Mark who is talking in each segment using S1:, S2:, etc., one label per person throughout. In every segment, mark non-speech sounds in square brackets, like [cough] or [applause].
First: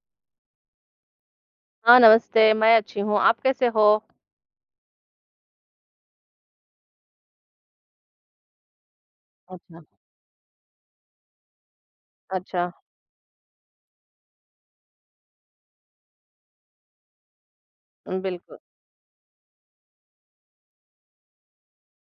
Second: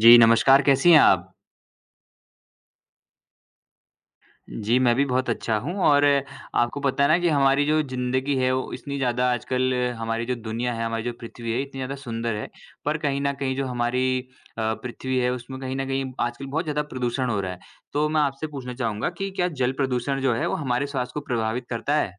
S1: जी, नमस्कार, कैसी हैं आप?
S2: हाँ, नमस्ते, मैं अच्छी हूँ, आप कैसे हो?
S1: जी, मैं भी बहुत अच्छा हूँ और आपको पता है ना कि हमारी जो ज़िंदगी है, वो इतनी ज़्यादा आजकल
S2: अच्छा।
S1: हमारी जो दुनिया है, हमारी जो पृथ्वी है, इतनी ज़्यादा सुंदर है,
S2: अच्छा,
S1: पर कहीं न कहीं जो हमारी पृथ्वी है, उसमें कहीं न कहीं आजकल बहुत ज़्यादा प्रदूषण हो रहा है। तो मैं आपसे
S2: बिल्कुल।
S1: पूछना चाहूँगा कि क्या जल प्रदूषण जो है, वो हमारे स्वास्थ्य को प्रभावित करता है?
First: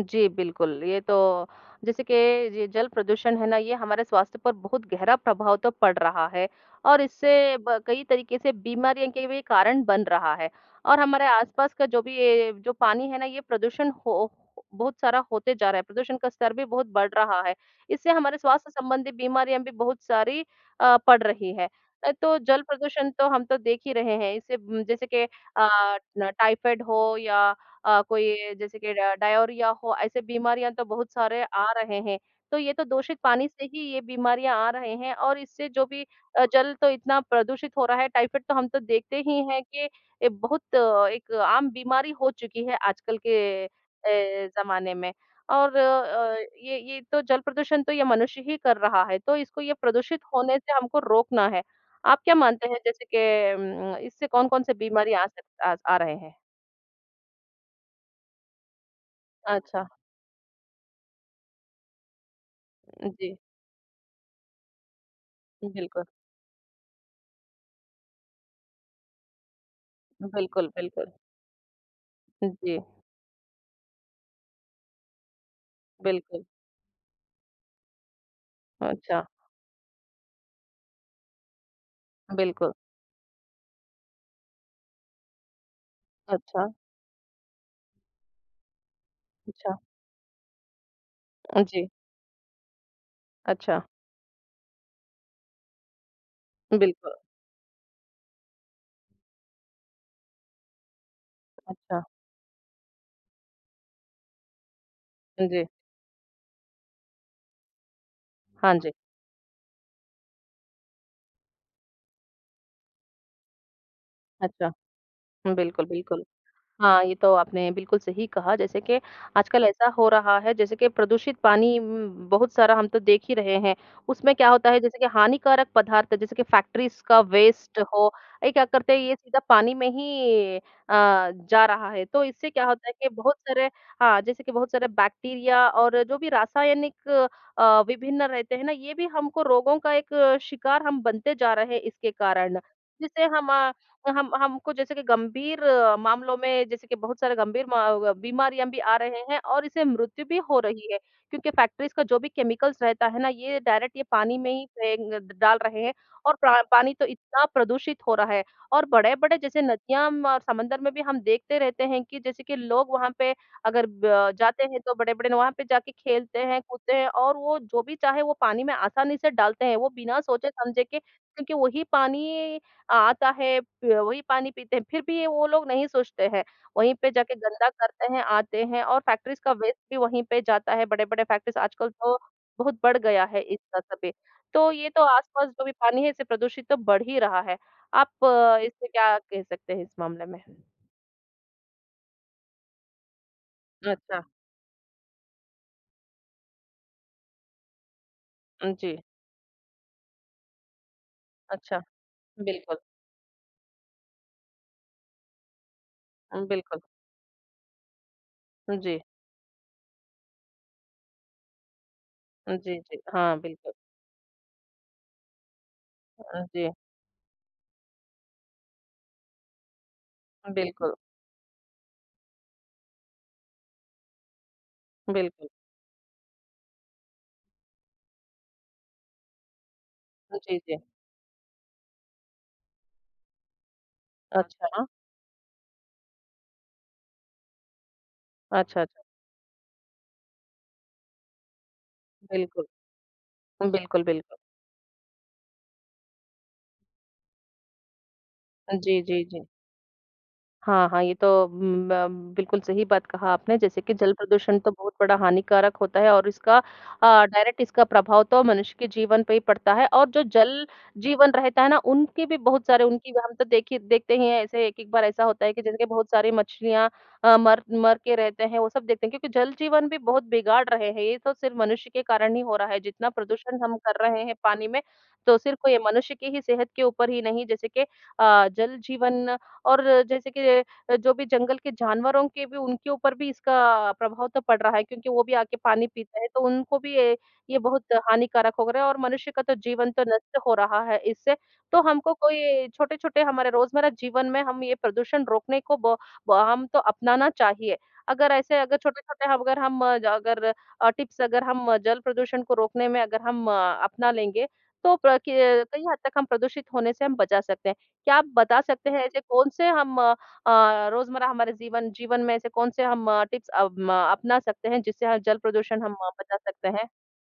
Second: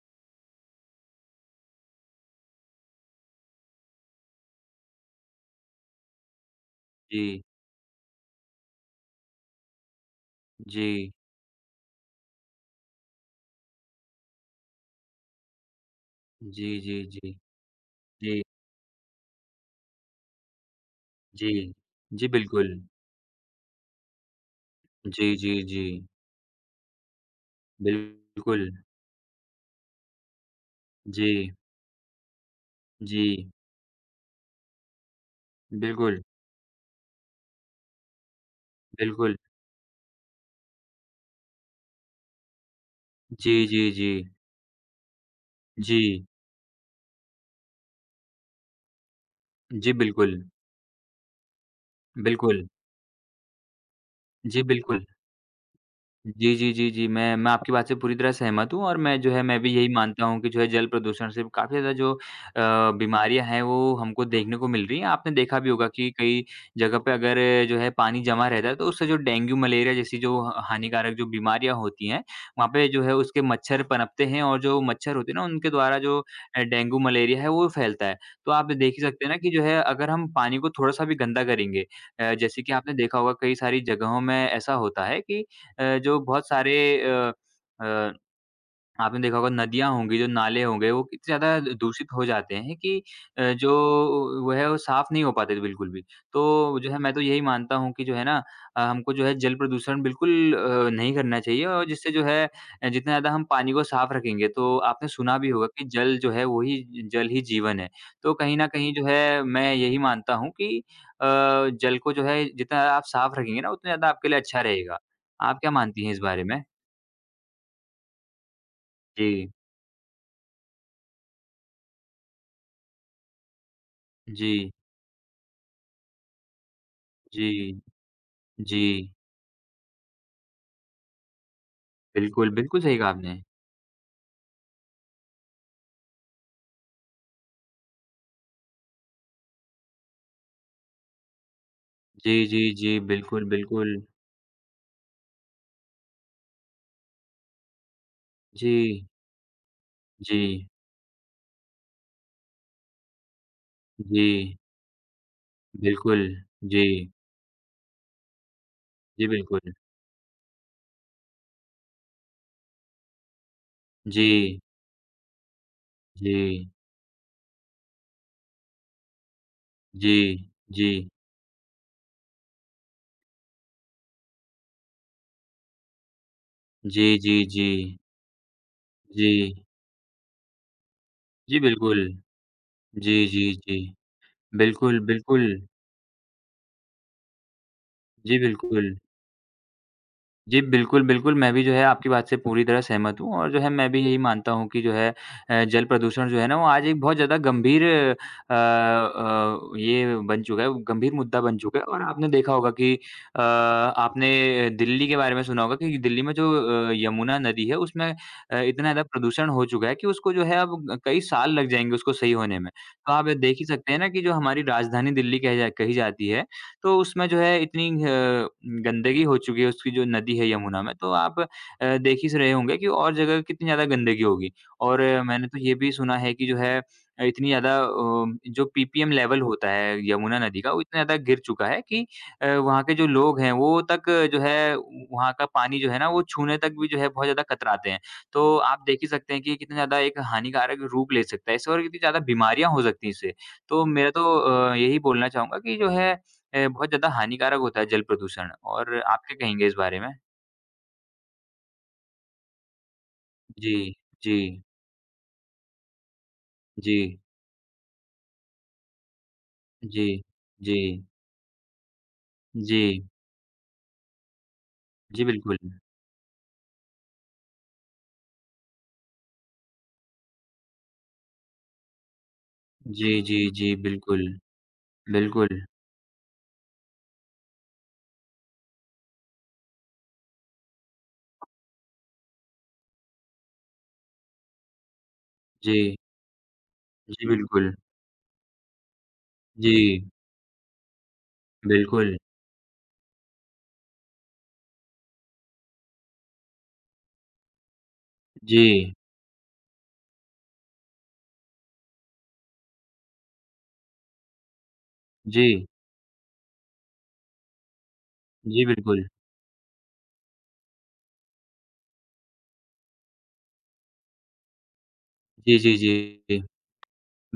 S2: जी, बिल्कुल। ये तो जैसे कि ये जल प्रदूषण है ना, ये हमारे स्वास्थ्य पर बहुत गहरा प्रभाव तो पड़ रहा है और
S1: जी,
S2: इससे ब कई तरीके से बीमारियों के भी कारण बन रहा है और
S1: जी।
S2: हमारे आसपास का जो भी ये जो पानी है ना, ये प्रदूषण हो बहुत सारा होते जा रहा है। प्रदूषण का स्तर भी
S1: जी,
S2: बहुत
S1: जी,
S2: बढ़
S1: जी।
S2: रहा है। इससे हमारे
S1: जी,
S2: स्वास्थ्य संबंधी बीमारियाँ भी बहुत सारी पड़
S1: जी।
S2: रही है।
S1: जी,
S2: तो जल
S1: बिल्कुल।
S2: प्रदूषण तो हम तो देख ही रहे हैं। इससे जैसे कि
S1: जी, जी,
S2: अ,
S1: जी।
S2: न टाइफाइड हो या कोई
S1: बिल्कुल।
S2: जैसे कि डा डायरिया हो, ऐसे बीमारियाँ तो बहुत सारे
S1: जी,
S2: आ रहे हैं। तो ये तो दूषित
S1: जी।
S2: पानी से ही ये बीमारियाँ आ रहे हैं और इससे जो भी
S1: बिल्कुल,
S2: जल तो इतना प्रदूषित हो रहा है, टाइफाइड तो हम तो देखते
S1: बिल्कुल।
S2: ही हैं कि ये बहुत एक आम बीमारी हो चुकी है आजकल के
S1: जी, जी, जी।
S2: ज़माने में। और
S1: जी।
S2: ये तो जल प्रदूषण तो ये मनुष्य ही कर रहा है, तो इसको ये
S1: जी,
S2: प्रदूषित
S1: बिल्कुल।
S2: होने से हमको रोकना है। आप क्या
S1: बिल्कुल।
S2: मानते हैं जैसे कि इससे कौन-कौन
S1: जी,
S2: से
S1: बिल्कुल।
S2: बीमारी आ सक आ आ रहे हैं?
S1: जी, जी, जी, जी। मैं आपकी बात से पूरी तरह सहमत हूँ और मैं जो है मैं भी
S2: अच्छा,
S1: यही मानता हूँ कि जो है जल प्रदूषण से काफ़ी ज़्यादा जो
S2: जी।
S1: बीमारियाँ हैं वो हमको देखने को मिल रही हैं। आपने देखा भी होगा
S2: बिल्कुल,
S1: कि कई जगह पे अगर जो है पानी जमा रहता है तो उससे जो डेंगू, मलेरिया जैसी जो ह
S2: बिल्कुल, बिल्कुल।
S1: हानिकारक जो बीमारियाँ होती हैं, वहाँ
S2: जी,
S1: पे जो है उसके मच्छर पनपते हैं और जो मच्छर होते हैं ना उनके द्वारा जो
S2: बिल्कुल।
S1: डेंगू, मलेरिया है वो फैलता है। तो आप देख ही
S2: अच्छा,
S1: सकते हैं ना कि जो है अगर हम पानी को थोड़ा-सा भी गंदा करेंगे जैसे
S2: बिल्कुल।
S1: कि आपने देखा होगा कई सारी जगहों में ऐसा होता है कि अ, जो बहुत
S2: अच्छा,
S1: सारे अ अ, आपने देखा होगा
S2: अच्छा।
S1: नदियाँ होंगी, जो नाले होंगे, वो इतने ज़्यादा द
S2: जी,
S1: दूषित हो जाते हैं कि अ, जो
S2: अच्छा,
S1: वो है वो साफ़ नहीं हो पाते बिल्कुल भी। तो जो है
S2: बिल्कुल,
S1: मैं तो यही मानता हूँ कि जो है ना हमको जो है जल प्रदूषण बिल्कुल नहीं करना चाहिए और
S2: अच्छा,
S1: जिससे जो है जितना ज़्यादा हम पानी को साफ़ रखेंगे तो आपने सुना भी
S2: जी।
S1: होगा कि जल जो है वही ज जल ही जीवन है। तो कहीं न
S2: हाँ जी,
S1: कहीं जो है मैं यही मानता हूँ कि अ, जल को जो है जितना आप साफ़ रखेंगे ना उतना ज़्यादा आपके लिए अच्छा
S2: अच्छा,
S1: रहेगा। आप क्या
S2: बिल्कुल,
S1: मानती हैं इस
S2: बिल्कुल।
S1: बारे में?
S2: हाँ, ये तो आपने बिल्कुल सही कहा, जैसे कि
S1: जी।
S2: आजकल ऐसा हो रहा है, जैसे कि प्रदूषित पानी बहुत सारा हम तो देख ही रहे हैं। उसमें क्या होता
S1: जी,
S2: है, जैसे कि हानिकारक पदार्थ, जैसे कि फैक्ट्रीज़ का
S1: जी।
S2: वेस्ट हो, ये क्या
S1: जी,
S2: करते हैं, ये सीधा पानी में ही जा रहा है। तो इससे
S1: बिल्कुल,
S2: क्या
S1: बिल्कुल
S2: होता है
S1: सही कहा
S2: कि बहुत
S1: आपने।
S2: सारे हाँ, जैसे कि बहुत सारे बैक्टीरिया और जो भी रासायनिक विभिन्न रहते हैं ना, ये भी हमको रोगों का एक शिकार हम बनते जा रहे हैं इसके
S1: जी,
S2: कारण।
S1: जी, जी,
S2: जिससे
S1: बिल्कुल, बिल्कुल।
S2: हम हमको जैसे कि गंभीर मामलों में जैसे कि बहुत सारे गंभीर मा बीमारियाँ भी आ
S1: जी,
S2: रहे हैं और इससे मृत्यु भी हो
S1: जी,
S2: रही है। क्योंकि फैक्ट्रीज़ का जो भी केमिकल्स रहता है ना, ये डायरेक्ट ये पानी में
S1: जी,
S2: ही फेंक ड डाल रहे हैं
S1: बिल्कुल।
S2: और प्रा
S1: जी,
S2: पानी तो इतना प्रदूषित हो रहा है। और
S1: जी,
S2: बड़े-बड़े जैसे
S1: बिल्कुल।
S2: नदियाँ म और समंदर में भी हम देखते रहते हैं कि जैसे कि लोग वहाँ पे अगर ब
S1: जी,
S2: जाते हैं तो बड़े-बड़े न वहाँ पे जाके खेलते हैं,
S1: जी,
S2: कूदते हैं और वो जो भी चाहे वो पानी में आसानी से डालते हैं। वो
S1: जी,
S2: बिना सोचे-समझे
S1: जी,
S2: के क्योंकि वही पानी आता है, प वही पानी पीते हैं, फिर भी ये वो लोग नहीं सोचते हैं। वहीं
S1: जी,
S2: पे जाके
S1: जी, जी,
S2: गंदा करते हैं, आते हैं और फैक्ट्रीज़ का
S1: जी,
S2: वेस्ट भी वहीं पे जाता है, बड़े-बड़े फैक्ट्रीज़
S1: जी,
S2: आजकल
S1: बिल्कुल।
S2: तो बहुत बढ़
S1: जी,
S2: गया है
S1: जी,
S2: इसका
S1: जी,
S2: सभी। तो ये
S1: बिल्कुल,
S2: तो आस-पास
S1: बिल्कुल।
S2: जो भी पानी है, इससे प्रदूषित तो बढ़ ही रहा है। आप
S1: जी,
S2: इससे
S1: बिल्कुल।
S2: क्या कह सकते हैं इस मामले में?
S1: जी, बिल्कुल, बिल्कुल। मैं भी जो है आपकी बात से पूरी तरह सहमत हूँ और जो है मैं भी यही
S2: अच्छा,
S1: मानता हूँ कि जो है जल प्रदूषण जो है ना वो आज एक बहुत ज़्यादा गंभीर
S2: जी,
S1: ये बन चुका है, गंभीर मुद्दा बन
S2: अच्छा,
S1: चुका है और आपने देखा होगा
S2: बिल्कुल,
S1: कि आपने दिल्ली के बारे में सुना होगा कि दिल्ली में जो
S2: बिल्कुल,
S1: यमुना नदी है उसमें इतना
S2: जी,
S1: ज़्यादा प्रदूषण हो चुका है कि उसको जो है अब कई साल लग जाएँगे उसको सही होने में।
S2: जी, जी,
S1: तो आप ये
S2: हाँ,
S1: देख ही
S2: बिल्कुल,
S1: सकते हैं ना कि जो हमारी राजधानी दिल्ली कही जाती है
S2: जी,
S1: तो उसमें जो है इतनी गंदगी हो चुकी है उसकी जो नदी है यमुना
S2: बिल्कुल,
S1: में, तो आप देख ही रहे होंगे कि और जगह कितनी ज़्यादा गंदगी होगी। और मैंने
S2: बिल्कुल,
S1: तो ये भी सुना है कि जो है इतनी ज़्यादा जो पीपीएम लेवल होता है यमुना
S2: जी,
S1: नदी का,
S2: जी,
S1: वो इतना ज़्यादा गिर चुका है कि वहाँ के जो लोग हैं वो तक जो है
S2: अच्छा,
S1: वहाँ का पानी जो है ना वो छूने तक भी जो है बहुत ज़्यादा कतराते हैं। तो
S2: अच्छा,
S1: आप देख
S2: अच्छा,
S1: ही सकते हैं कि कितना ज़्यादा एक हानिकारक रूप ले सकता है इससे और कितनी ज़्यादा
S2: बिल्कुल,
S1: बीमारियाँ हो सकती हैं इससे। तो
S2: बिल्कुल,
S1: मेरा तो
S2: बिल्कुल।
S1: यही बोलना चाहूँगा कि जो है बहुत ज़्यादा हानिकारक होता है जल प्रदूषण और
S2: जी,
S1: आप
S2: जी,
S1: क्या
S2: जी।
S1: कहेंगे इस बारे में?
S2: हाँ, हाँ, ये तो बिल्कुल सही बात कहा आपने
S1: जी,
S2: जैसे कि जल
S1: जी,
S2: प्रदूषण तो बहुत बड़ा हानिकारक होता है और
S1: जी,
S2: डायरेक्ट इसका प्रभाव तो मनुष्य के जीवन पे ही पड़ता है
S1: जी,
S2: और जो जल
S1: जी,
S2: जीवन रहता है ना, उनके भी बहुत
S1: जी,
S2: सारे उनकी भी हम तो देखिए देखते ही हैं ऐसे एक-एक बार ऐसा
S1: जी,
S2: होता है
S1: बिल्कुल।
S2: कि जैसे कि बहुत सारी मछलियाँ मर मर के रहते हैं, वो सब देखते हैं क्योंकि जल जीवन भी बहुत बिगाड़ रहे हैं, ये तो सिर्फ मनुष्य के कारण ही हो रहा है, जितना
S1: जी, जी,
S2: प्रदूषण
S1: जी,
S2: हम कर
S1: बिल्कुल,
S2: रहे हैं पानी में, तो
S1: बिल्कुल,
S2: सिर्फ ये मनुष्य की ही सेहत के ऊपर ही नहीं जैसे कि जल जीवन और जैसे कि जो भी जंगल के जानवरों के भी उनके ऊपर भी इसका प्रभाव तो पड़ रहा है क्योंकि वो भी आके पानी
S1: जी,
S2: पीते हैं, तो उनको भी
S1: जी,
S2: ये
S1: बिल्कुल,
S2: बहुत हानिकारक हो रहा है और मनुष्य का तो जीवन तो
S1: जी,
S2: नष्ट हो रहा है इससे। तो हमको
S1: बिल्कुल,
S2: कोई छोटे-छोटे हमारे रोज़मर्रा जीवन में हम ये प्रदूषण रोकने को ब ब हम तो अपनाना चाहिए। अगर ऐसे अगर
S1: जी,
S2: छोटे-छोटे हम अगर हम अ, ज अगर टिप्स अगर हम जल प्रदूषण को रोकने में अगर हम अपना लेंगे, तो प्र के
S1: जी,
S2: कई हद तक हम प्रदूषित होने से हम बचा सकते हैं। क्या आप बता
S1: जी,
S2: सकते हैं
S1: बिल्कुल।
S2: ऐसे कौन से हम रोज़मर्रा हमारे जीवन जीवन में ऐसे कौन से हम टिप्स अपना सकते हैं जिससे हम जल
S1: जी, जी,
S2: प्रदूषण हम बचा
S1: जी।
S2: सकते हैं?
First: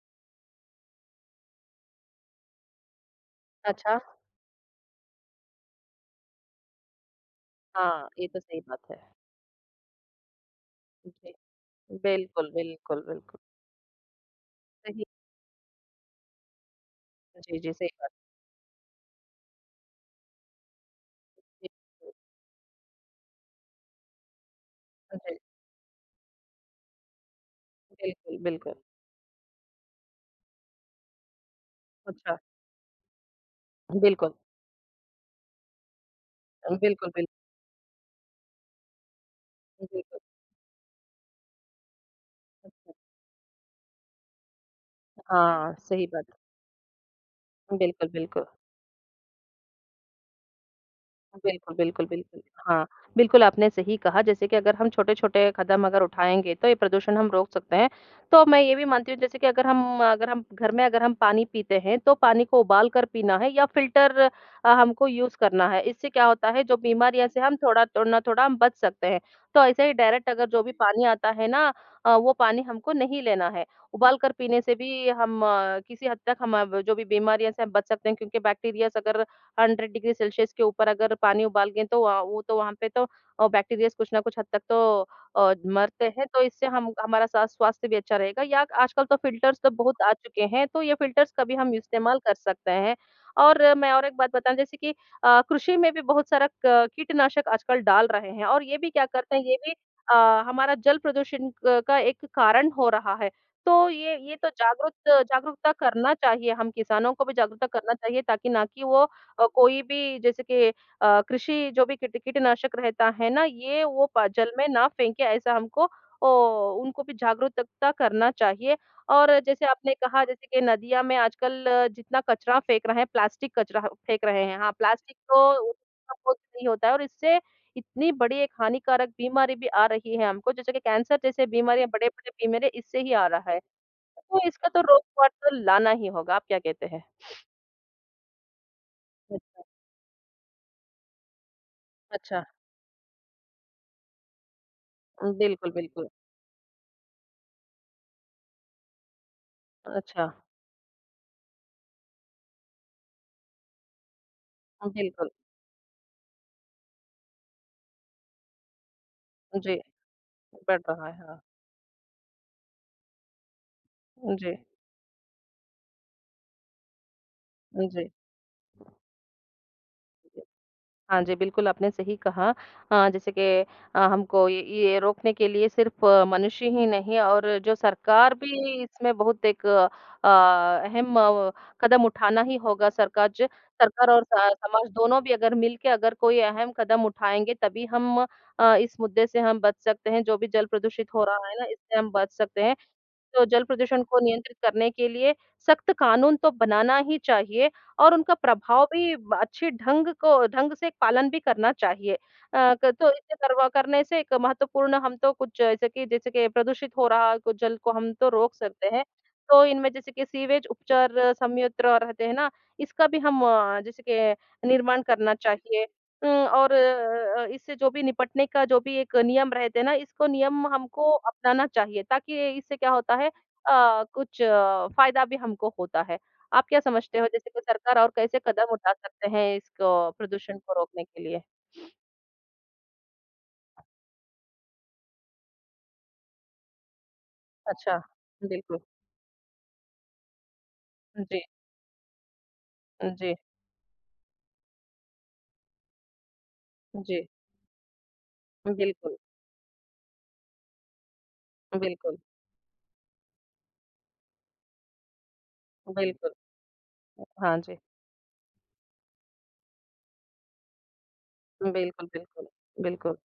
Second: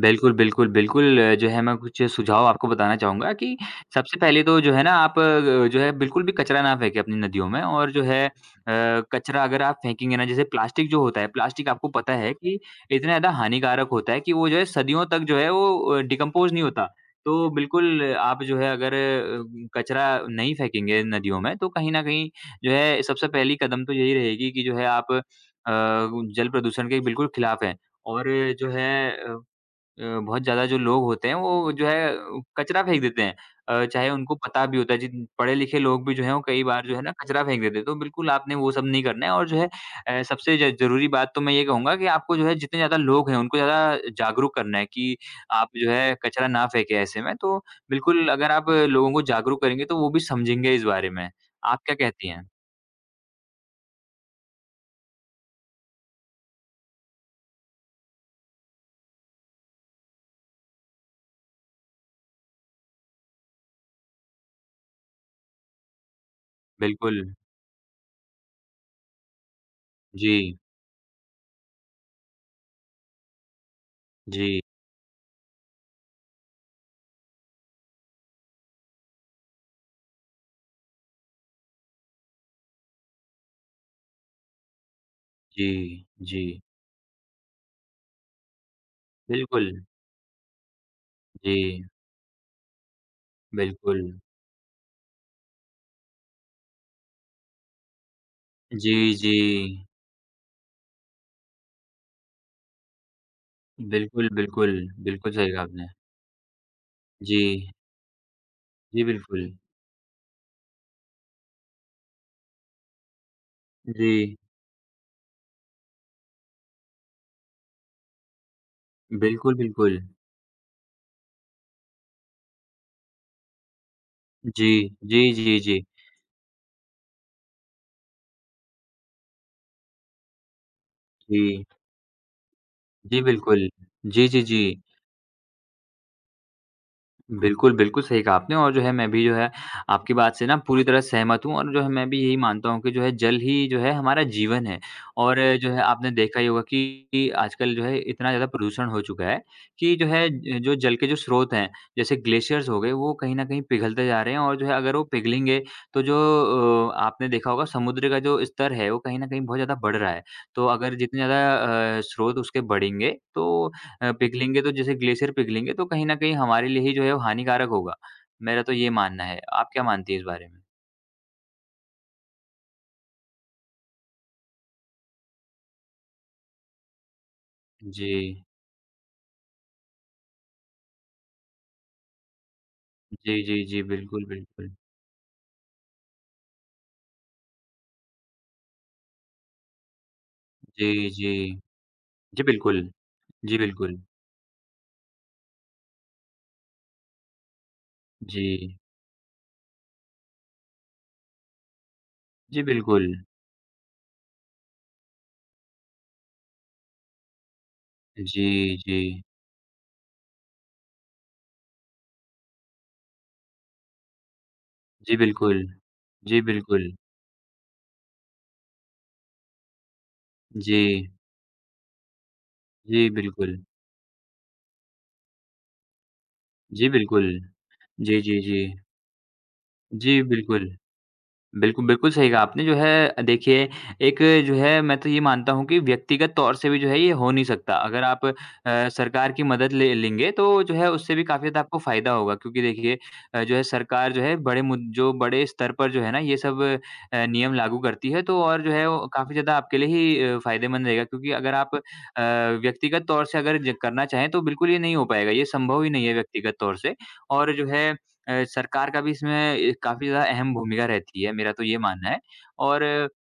S1: बिल्कुल, बिल्कुल, बिल्कुल जो है मैं कुछ सुझाव आपको बताना चाहूँगा कि
S2: अच्छा,
S1: सबसे पहले तो जो है ना आप जो है बिल्कुल भी कचरा ना फेंकें अपनी नदियों में और जो
S2: हाँ, ये
S1: है
S2: तो सही बात है।
S1: कचरा अगर आप फेंकेंगे ना जैसे प्लास्टिक जो होता है,
S2: जी,
S1: प्लास्टिक आपको पता है
S2: बिल्कुल,
S1: कि
S2: बिल्कुल,
S1: इतना ज़्यादा
S2: बिल्कुल।
S1: हानिकारक होता है कि वो जो है
S2: सही
S1: सदियों तक जो है वो डिकम्पोज़ नहीं होता। तो
S2: जी, जी, सही
S1: बिल्कुल
S2: बात
S1: आप जो है अगर कचरा नहीं फेंकेंगे नदियों
S2: है।
S1: में
S2: जी,
S1: तो कहीं न कहीं जो है सबसे पहली कदम तो यही रहेगी कि जो है आप जल प्रदूषण के बिल्कुल खिलाफ हैं और
S2: बिल्कुल,
S1: जो
S2: बिल्कुल।
S1: है अ बहुत ज़्यादा जो लोग होते हैं वो जो है
S2: अच्छा,
S1: कचरा फेंक देते हैं। चाहे
S2: बिल्कुल,
S1: उनको पता भी होता है जिन पढ़े-लिखे लोग भी जो हैं वो कई बार जो है
S2: बिल्कुल,
S1: ना
S2: बिल्कुल,
S1: कचरा फेंक देते हैं। तो बिल्कुल आपने वो सब नहीं करना है और जो है
S2: बिल्कुल।
S1: अ, सबसे ज ज़रूरी बात तो मैं ये कहूँगा कि आपको जो है जितने ज़्यादा लोग हैं उनको ज़्यादा जागरूक करना है कि आप
S2: हाँ,
S1: जो
S2: सही
S1: है
S2: बात
S1: कचरा ना फेंकें ऐसे में। तो
S2: है। बिल्कुल,
S1: बिल्कुल
S2: बिल्कुल।
S1: अगर आप लोगों को जागरूक करेंगे तो वो भी समझेंगे इस बारे में।
S2: बिल्कुल,
S1: आप क्या
S2: बिल्कुल,
S1: कहती
S2: बिल्कुल।
S1: हैं?
S2: हाँ, बिल्कुल आपने सही कहा जैसे कि अगर हम छोटे-छोटे कदम अगर उठाएँगे तो ये प्रदूषण हम रोक सकते हैं। तो मैं ये भी मानती हूँ जैसे कि अगर हम अगर हम घर में अगर हम पानी पीते हैं तो पानी को उबाल कर पीना है या फ़िल्टर हमको यूज़ करना है। इससे क्या होता है जो
S1: बिल्कुल।
S2: बीमारियाँ से हम थोड़ा तो ना थोड़ा हम बच सकते हैं। तो ऐसे ही डायरेक्ट अगर
S1: जी,
S2: जो भी पानी आता है ना वो पानी हमको नहीं लेना है। उबाल कर पीने
S1: जी,
S2: से भी हम किसी हद तक हम अब जो भी बीमारियाँ से हम बच सकते हैं क्योंकि बैक्टीरियाज़ अगर 100 डिग्री सेल्सियस के ऊपर अगर पानी उबाल गए तो वहाँ वो तो वहाँ पे तो बैक्टीरियाज़ कुछ ना कुछ हद तक तो
S1: जी,
S2: मरते हैं, तो
S1: जी।
S2: इससे हम हमारा सा स्वास्थ्य भी अच्छा रहेगा या आजकल तो फ़िल्टर्स तो
S1: बिल्कुल।
S2: बहुत आ चुके हैं, तो ये फ़िल्टर्स का भी हम
S1: जी,
S2: इस्तेमाल कर सकते हैं। और मैं
S1: बिल्कुल।
S2: और एक बात बताऊँ जैसे कि कृषि में भी बहुत सारा क कीटनाशक आजकल डाल रहे हैं और ये भी
S1: जी,
S2: क्या
S1: जी।
S2: करते हैं, ये भी अ, हमारा जल प्रदूषण क का एक कारण हो रहा है। तो ये
S1: बिल्कुल,
S2: ये तो
S1: बिल्कुल। बिल्कुल सही कहा
S2: जागरूकता
S1: आपने।
S2: करना चाहिए, हम किसानों को भी
S1: जी।
S2: जागरूकता करना चाहिए ताकि ना कि वो
S1: जी, बिल्कुल।
S2: कोई भी जैसे कि कृषि जो भी कीटनाशक रहता है ना, ये वो
S1: जी।
S2: प जल में ना फेंके ऐसा हमको ओ उनको भी जागरूकता करना चाहिए। और
S1: बिल्कुल,
S2: जैसे आपने
S1: बिल्कुल।
S2: कहा जैसे कि नदियाँ में आजकल जितना कचरा फेंक रहे हैं, प्लास्टिक कचरा फेंक रहे हैं।
S1: जी।
S2: हाँ, प्लास्टिक
S1: जी,
S2: तो
S1: जी, जी।
S2: उतना बहुत नहीं होता है और इससे इतनी बड़ी एक हानिकारक बीमारी भी आ रही है हमको जैसे कि कैंसर जैसे
S1: जी।
S2: बीमारियाँ, बड़े-बड़े बीमारियाँ इससे ही
S1: जी,
S2: आ रहा है।
S1: बिल्कुल। जी,
S2: तो
S1: जी, जी।
S2: इसका तो रोक-टोक तो लाना ही होगा। आप क्या कहते हैं?
S1: बिल्कुल, बिल्कुल सही कहा आपने और जो है मैं भी जो है
S2: अच्छा,
S1: आपकी बात से ना पूरी तरह सहमत हूँ और जो है मैं भी यही
S2: अच्छा।
S1: मानता हूँ कि जो है जल ही जो है हमारा जीवन है। और जो
S2: बिल्कुल,
S1: है
S2: बिल्कुल।
S1: आपने देखा ही होगा कि आजकल जो है इतना ज़्यादा प्रदूषण हो चुका है कि जो
S2: अच्छा,
S1: है ज जो जल के जो स्रोत हैं, जैसे ग्लेशियर्स हो गए वो कहीं न कहीं पिघलते जा रहे हैं और जो है अगर वो
S2: बिल्कुल,
S1: पिघलेंगे तो जो आपने देखा होगा समुद्र का जो स्तर है वो कहीं न कहीं बहुत ज़्यादा
S2: जी,
S1: बढ़ रहा है। तो
S2: बढ़
S1: अगर
S2: रहा
S1: जितने
S2: है, हाँ।
S1: ज़्यादा स्रोत उसके बढ़ेंगे तो
S2: जी,
S1: पिघलेंगे तो जैसे ग्लेशियर पिघलेंगे तो कहीं न कहीं हमारे लिए ही जो है वो हानिकारक
S2: जी,
S1: होगा।
S2: जी।
S1: मेरा तो ये मानना है। आप क्या मानती हैं इस बारे में?
S2: हाँ जी, बिल्कुल आपने सही कहा जैसे कि हमको ये रोकने के लिए सिर्फ़ मनुष्य ही नहीं और जो
S1: जी।
S2: सरकार भी इसमें बहुत एक अहम कदम उठाना ही होगा
S1: जी, जी, जी।
S2: सरकार और
S1: बिल्कुल,
S2: स
S1: बिल्कुल।
S2: समाज दोनों भी अगर मिल के अगर कोई अहम कदम उठाएँगे तभी हम इस मुद्दे से हम बच सकते हैं, जो भी जल
S1: जी,
S2: प्रदूषित हो
S1: जी।
S2: रहा है ना, इससे हम बच
S1: जी,
S2: सकते हैं।
S1: बिल्कुल।
S2: तो
S1: जी,
S2: जल
S1: बिल्कुल।
S2: प्रदूषण को नियंत्रित करने के लिए सख्त कानून तो बनाना ही चाहिए और उनका
S1: जी।
S2: प्रभाव भी अच्छे ढंग से पालन भी करना चाहिए।
S1: जी,
S2: क
S1: बिल्कुल।
S2: तो इसे करवा करने से एक महत्वपूर्ण हम तो कुछ जैसे कि प्रदूषित हो रहा कुछ जल को हम तो रोक
S1: जी,
S2: सकते
S1: जी।
S2: हैं। तो इनमें जैसे कि सीवेज उपचार संयंत्र रहते हैं ना, इसका भी हम जैसे कि निर्माण
S1: जी,
S2: करना
S1: बिल्कुल।
S2: चाहिए
S1: जी,
S2: और
S1: बिल्कुल।
S2: इससे जो भी निपटने का जो भी एक नियम रहते हैं ना, इसको नियम
S1: जी।
S2: हमको अपनाना चाहिए ताकि इससे क्या
S1: जी,
S2: होता है
S1: बिल्कुल।
S2: कुछ फ़ायदा भी हमको होता है। आप क्या
S1: जी,
S2: समझते
S1: बिल्कुल।
S2: हो जैसे कि सरकार और
S1: जी,
S2: कैसे
S1: जी, जी।
S2: कदम उठा सकते हैं इसको
S1: जी,
S2: प्रदूषण
S1: बिल्कुल।
S2: को रोकने के लिए?
S1: बिल्कुल, बिल्कुल सही कहा आपने जो है देखिए एक जो है मैं तो ये मानता हूँ कि व्यक्तिगत तौर से भी जो है ये हो नहीं सकता।
S2: अच्छा,
S1: अगर आप
S2: बिल्कुल।
S1: सरकार की मदद ले लेंगे तो जो है उससे भी काफ़ी
S2: जी,
S1: ज़्यादा आपको फ़ायदा होगा क्योंकि देखिए
S2: जी,
S1: जो है सरकार जो है बड़े मुद जो बड़े स्तर पर जो है ना ये सब
S2: जी।
S1: नियम लागू करती है तो और जो है वो
S2: बिल्कुल,
S1: काफ़ी ज़्यादा आपके लिए ही फ़ायदेमंद रहेगा क्योंकि अगर आप
S2: बिल्कुल,
S1: व्यक्तिगत तौर से अगर ज करना चाहें तो बिल्कुल ये नहीं हो पाएगा, ये संभव ही नहीं है
S2: बिल्कुल।
S1: व्यक्तिगत तौर से। और
S2: हाँ
S1: जो
S2: जी,
S1: है सरकार का भी इसमें काफ़ी ज़्यादा अहम भूमिका रहती है, मेरा तो ये
S2: बिल्कुल,
S1: मानना है
S2: बिल्कुल,
S1: और अ,
S2: बिल्कुल।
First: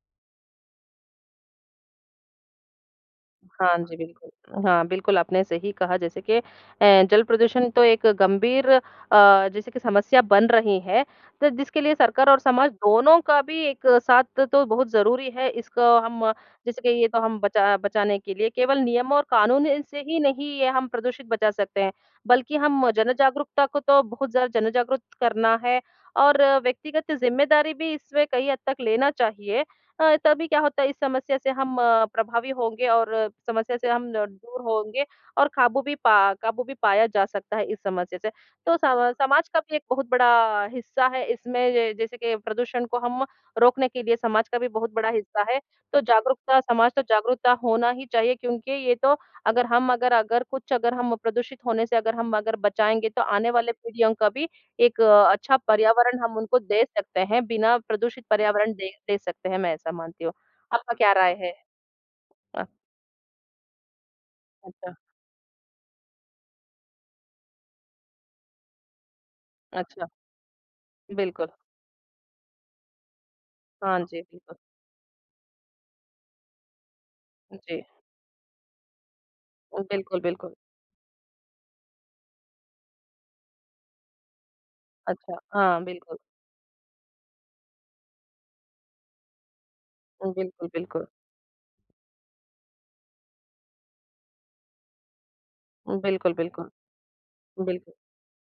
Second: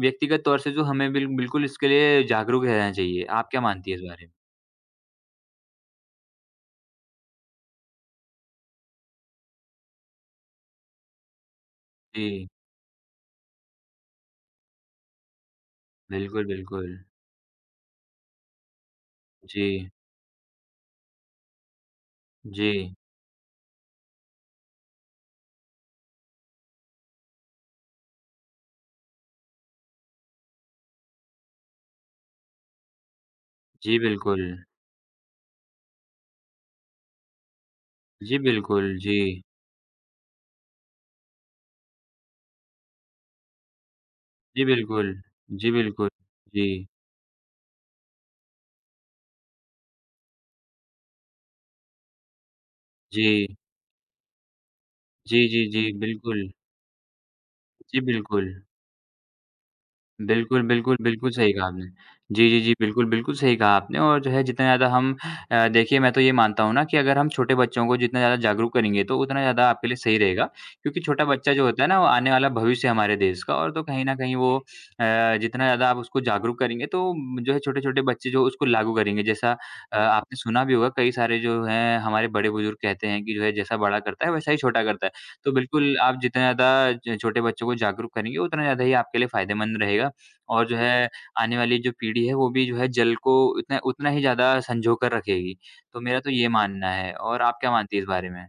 S1: व्यक्तिगत तौर से जो हमें बिल्कुल इसके लिए जागरूक रहना चाहिए। आप क्या
S2: हाँ
S1: मानती
S2: जी,
S1: हैं इस बारे में?
S2: बिल्कुल। हाँ, बिल्कुल आपने सही कहा जैसे कि जल प्रदूषण तो एक गंभीर जैसे कि समस्या बन रही है, तो जिसके लिए सरकार और
S1: जी,
S2: समाज दोनों का भी एक साथ तो बहुत ज़रूरी है। इसको हम
S1: बिल्कुल,
S2: जैसे
S1: बिल्कुल।
S2: कि ये तो हम बचाने के लिए केवल नियम और कानून
S1: जी,
S2: से ही नहीं ये हम प्रदूषित बचा सकते हैं, बल्कि
S1: जी,
S2: हम जन जागरूकता को तो बहुत ज़्यादा जन जागरूक करना है और व्यक्तिगत ज़िम्मेदारी भी इसमें कई हद तक लेना चाहिए। तभी क्या होता है इस समस्या से हम प्रभावी होंगे और समस्या से
S1: जी,
S2: हम
S1: बिल्कुल।
S2: दूर होंगे और काबू भी पाया जा सकता है इस समस्या से।
S1: जी,
S2: तो
S1: बिल्कुल,
S2: सम
S1: जी।
S2: समाज का भी एक बहुत बड़ा हिस्सा है इसमें ज जैसे कि प्रदूषण को हम रोकने के लिए समाज का
S1: जी,
S2: भी बहुत बड़ा
S1: बिल्कुल।
S2: हिस्सा है।
S1: जी,
S2: तो
S1: बिल्कुल।
S2: जागरूकता
S1: जी,
S2: समाज तो जागरूकता होना ही चाहिए क्योंकि ये तो अगर हम प्रदूषित होने से अगर बचाएँगे तो
S1: जी।
S2: आने वाले पीढ़ियों का भी एक
S1: जी,
S2: अच्छा
S1: जी, जी,
S2: पर्यावरण हम
S1: बिल्कुल।
S2: उनको दे सकते हैं, बिना
S1: जी,
S2: प्रदूषित
S1: बिल्कुल।
S2: पर्यावरण दे दे सकते हैं, मैं ऐसा मानती हूँ।
S1: बिल्कुल,
S2: आपका
S1: बिल्कुल,
S2: क्या
S1: बिल्कुल
S2: राय है?
S1: सही कहा आपने। जी, जी,
S2: अ,
S1: जी, बिल्कुल, बिल्कुल सही कहा आपने और जो है जितना ज़्यादा
S2: अच्छा,
S1: हम देखिए मैं तो ये मानता हूँ ना कि अगर हम छोटे बच्चों को जितना ज़्यादा जागरूक करेंगे तो उतना ज़्यादा आपके लिए
S2: अच्छा,
S1: सही रहेगा क्योंकि छोटा
S2: बिल्कुल।
S1: बच्चा जो होता है ना वो आने वाला भविष्य है हमारे देश का और तो
S2: हाँ
S1: कहीं न
S2: जी,
S1: कहीं
S2: बिल्कुल।
S1: वो जितना ज़्यादा आप उसको जागरूक करेंगे तो जो है
S2: जी,
S1: छोटे-छोटे बच्चे जो उसको लागू करेंगे। जैसा
S2: बिल्कुल,
S1: आपने
S2: बिल्कुल।
S1: सुना भी होगा कई सारे जो हैं हमारे बड़े बुजुर्ग कहते हैं कि जो है जैसा बड़ा करता है वैसा ही छोटा करता है।
S2: अच्छा,
S1: तो
S2: हाँ,
S1: बिल्कुल
S2: बिल्कुल।
S1: आप जितना ज़्यादा ज छोटे बच्चों को जागरूक करेंगे उतना ज़्यादा ही आपके लिए फ़ायदेमंद रहेगा। और
S2: बिल्कुल,
S1: जो
S2: बिल्कुल।
S1: है आने वाली जो पीढ़ी है वो भी जो है जल को उतना उतना ही ज़्यादा सँजो कर रखेगी। तो मेरा तो
S2: बिल्कुल,
S1: ये
S2: बिल्कुल।
S1: मानना है और आप क्या
S2: बिल्कुल।
S1: मानती हैं इस बारे में?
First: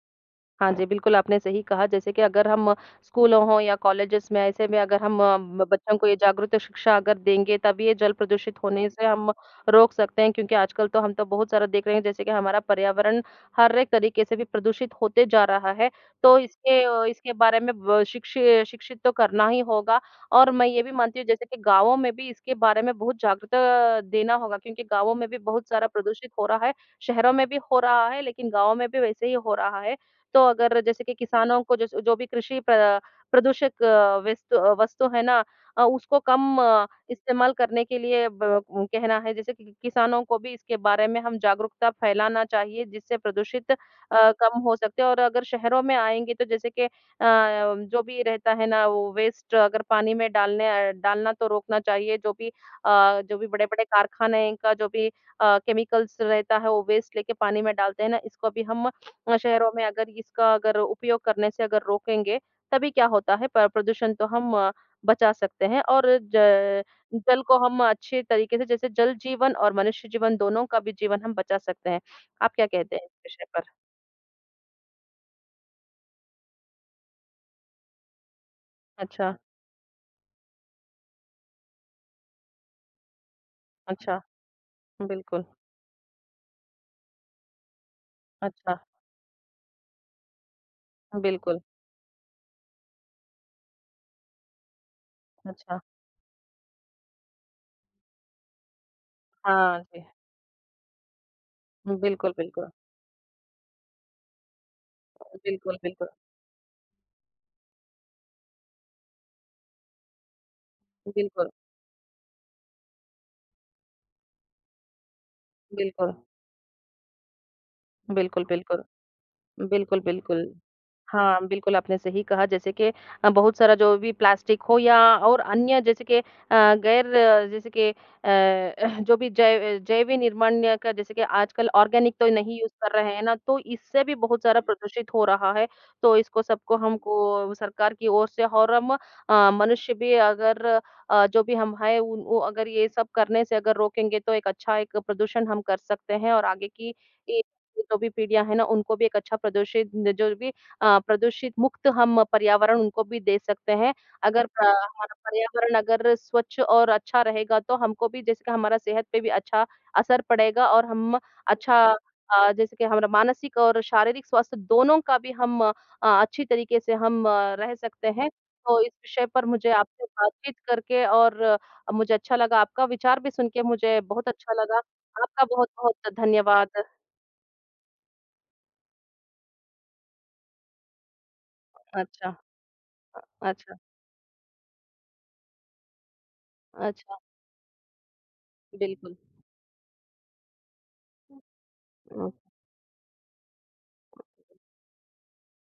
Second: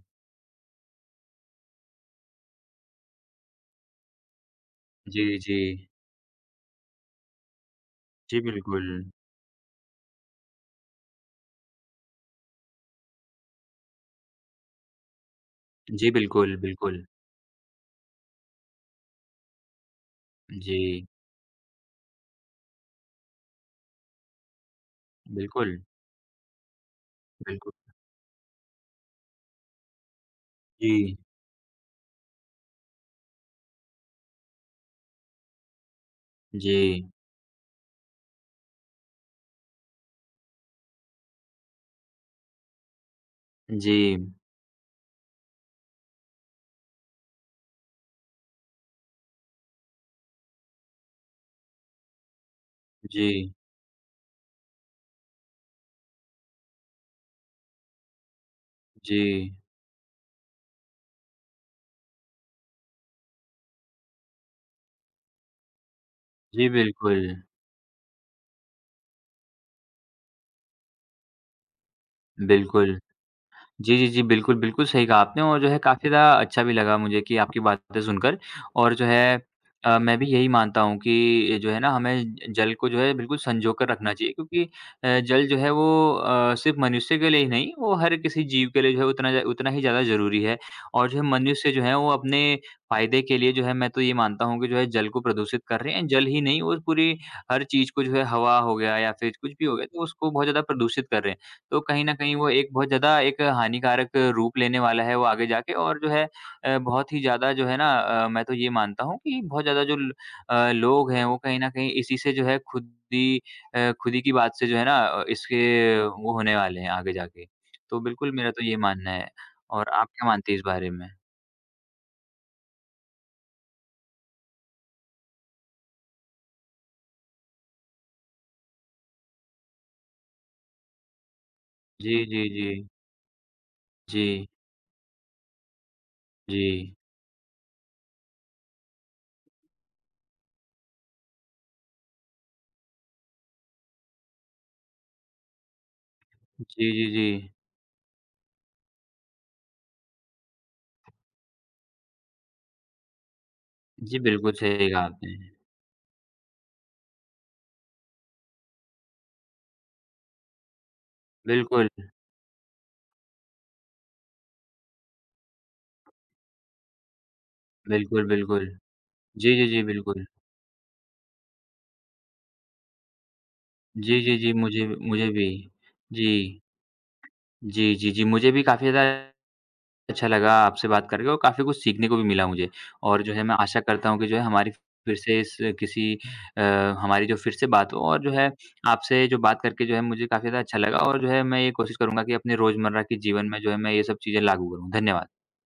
S2: हाँ जी, बिल्कुल आपने सही कहा, जैसे कि अगर हम स्कूलों हों या कॉलेजेस में ऐसे में अगर हम
S1: जी, जी।
S2: ब बच्चों को ये जागरूक शिक्षा अगर देंगे तभी ये जल
S1: जी,
S2: प्रदूषित
S1: बिल्कुल।
S2: होने से हम रोक सकते हैं क्योंकि आजकल तो हम तो बहुत सारा देख रहे हैं जैसे कि हमारा पर्यावरण हर एक तरीके से भी प्रदूषित होते जा रहा है।
S1: जी,
S2: तो
S1: बिल्कुल, बिल्कुल।
S2: इसके बारे में ब शिक्षि शिक्षित तो करना ही होगा और मैं ये भी
S1: जी,
S2: मानती हूँ जैसे कि गाँवों में भी इसके बारे में बहुत जागरूकता देना होगा क्योंकि गाँवों में भी बहुत
S1: बिल्कुल,
S2: सारा प्रदूषित हो रहा है, शहरों में भी
S1: बिल्कुल।
S2: हो रहा है लेकिन गाँवों में भी वैसे ही हो रहा है। तो अगर जैसे कि
S1: जी,
S2: किसानों को जैसे जो भी कृषि प्र प्रदूषक वस्तु है ना उसको कम
S1: जी,
S2: इस्तेमाल करने के लिए कहना है जैसे कि किसानों को भी इसके बारे में हम जागरूकता फैलाना चाहिए जिससे प्रदूषित
S1: जी,
S2: कम हो सकते हैं और अगर शहरों में आएँगे तो जैसे कि जो भी रहता है ना वो वेस्ट अगर पानी में डालने अ, डालना तो रोकना चाहिए जो भी जो भी
S1: जी,
S2: बड़े-बड़े कारखाने का जो भी केमिकल्स रहता है वो वेस्ट लेके पानी में डालते हैं ना इसको भी हम
S1: जी,
S2: शहरों में अगर इसका अगर उपयोग करने से अगर रोकेंगे, तभी क्या होता है प प्रदूषण तो हम बचा सकते हैं और
S1: जी,
S2: ज
S1: बिल्कुल,
S2: जल को हम अच्छे तरीके से जैसे जल जीवन और मनुष्य जीवन दोनों का भी जीवन हम बचा सकते हैं। आप क्या कहते
S1: बिल्कुल।
S2: हैं इस विषय पर?
S1: जी, जी, जी। बिल्कुल, बिल्कुल सही कहा आपने और जो है काफ़ी ज़्यादा अच्छा भी लगा मुझे कि आपकी बातें सुनकर और जो है
S2: अच्छा,
S1: मैं भी यही मानता हूँ कि जो है ना हमें ज जल को जो है बिल्कुल संजो कर रखना
S2: अच्छा,
S1: चाहिए क्योंकि
S2: बिल्कुल।
S1: जल जो है वो सिर्फ़ मनुष्य के लिए ही नहीं, वो हर किसी जीव
S2: अच्छा,
S1: के लिए जो है उतना ही ज़्यादा ज़रूरी है और जो है
S2: बिल्कुल,
S1: मनुष्य जो है वो अपने फ़ायदे के लिए जो है मैं तो ये मानता हूँ कि जो है जल को प्रदूषित
S2: अच्छा।
S1: कर रहे हैं। जल ही नहीं वो पूरी हर चीज़ को जो है हवा हो गया या फिर कुछ भी हो
S2: हाँ
S1: गया तो
S2: जी,
S1: उसको बहुत ज़्यादा प्रदूषित कर रहे हैं। तो कहीं न
S2: बिल्कुल,
S1: कहीं वो एक
S2: बिल्कुल।
S1: बहुत ज़्यादा एक हानिकारक रूप लेने वाला है वो आगे जाके
S2: बिल्कुल,
S1: और
S2: बिल्कुल,
S1: जो है बहुत ही ज़्यादा जो है ना मैं तो ये मानता हूँ कि बहुत ज़्यादा जो लोग हैं वो
S2: बिल्कुल,
S1: कहीं न कहीं इसी से जो है खुद ही खुदी की बात से जो है ना इसके
S2: बिल्कुल,
S1: वो होने वाले हैं आगे जाके। तो बिल्कुल
S2: बिल्कुल,
S1: मेरा तो ये
S2: बिल्कुल।
S1: मानना है और
S2: बिल्कुल,
S1: आप क्या मानती
S2: बिल्कुल।
S1: हैं इस बारे में?
S2: हाँ, बिल्कुल आपने सही कहा जैसे कि बहुत सारा जो भी प्लास्टिक हो या और अन्य जैसे कि गैर अ, जैसे कि अ, [laughs] जो भी जैव जैव निर्माण्य का जैसे कि आजकल ऑर्गेनिक
S1: जी,
S2: तो
S1: जी,
S2: नहीं
S1: जी।
S2: यूज़ कर रहे हैं ना, तो इससे भी बहुत
S1: जी,
S2: सारा प्रदूषित हो रहा है। तो इसको सबको
S1: जी।
S2: हमको सरकार की ओर से और हम मनुष्य भी अगर जो भी हम हैं उन वो अगर ये सब करने से अगर रोकेंगे तो एक अच्छा एक प्रदूषण हम कर सकते हैं और आगे
S1: जी,
S2: की
S1: जी, जी।
S2: जो भी पीढ़ियाँ हैं ना, उनको भी एक अच्छा जो भी प्रदूषित मुक्त हम पर्यावरण उनको भी दे सकते हैं।
S1: जी,
S2: अगर
S1: बिल्कुल सही कहा
S2: हमारा
S1: आपने।
S2: पर्यावरण अगर स्वच्छ और अच्छा रहेगा तो हमको भी जैसे कि हमारा सेहत पे भी अच्छा असर पड़ेगा और हम अच्छा
S1: बिल्कुल,
S2: जैसे कि हमारा मानसिक और शारीरिक स्वास्थ्य दोनों का भी हम अच्छी तरीके से हम रह सकते
S1: बिल्कुल,
S2: हैं।
S1: बिल्कुल।
S2: तो इस विषय पर
S1: जी, जी,
S2: मुझे
S1: जी,
S2: आपसे
S1: बिल्कुल।
S2: बातचीत करके और मुझे अच्छा लगा, आपका विचार भी सुन के मुझे
S1: जी,
S2: बहुत
S1: जी, जी,
S2: अच्छा लगा।
S1: मुझे
S2: आपका
S1: भी।
S2: बहुत-बहुत
S1: जी।
S2: धन्यवाद।
S1: जी, जी, जी, मुझे भी काफ़ी ज़्यादा अच्छा लगा आपसे बात करके और काफ़ी कुछ सीखने को भी
S2: अच्छा।
S1: मिला मुझे। और जो है मैं
S2: अच्छा,
S1: आशा करता हूँ कि जो है हमारी फिर से इस किसी अ,
S2: अच्छा,
S1: हमारी जो फिर से बात हो और जो है
S2: बिल्कुल।
S1: आपसे जो बात करके जो है मुझे काफ़ी ज़्यादा अच्छा लगा और जो है मैं ये कोशिश करूँगा कि अपने रोज़मर्रा के जीवन में जो है मैं ये सब चीज़ें लागू करूँ। धन्यवाद।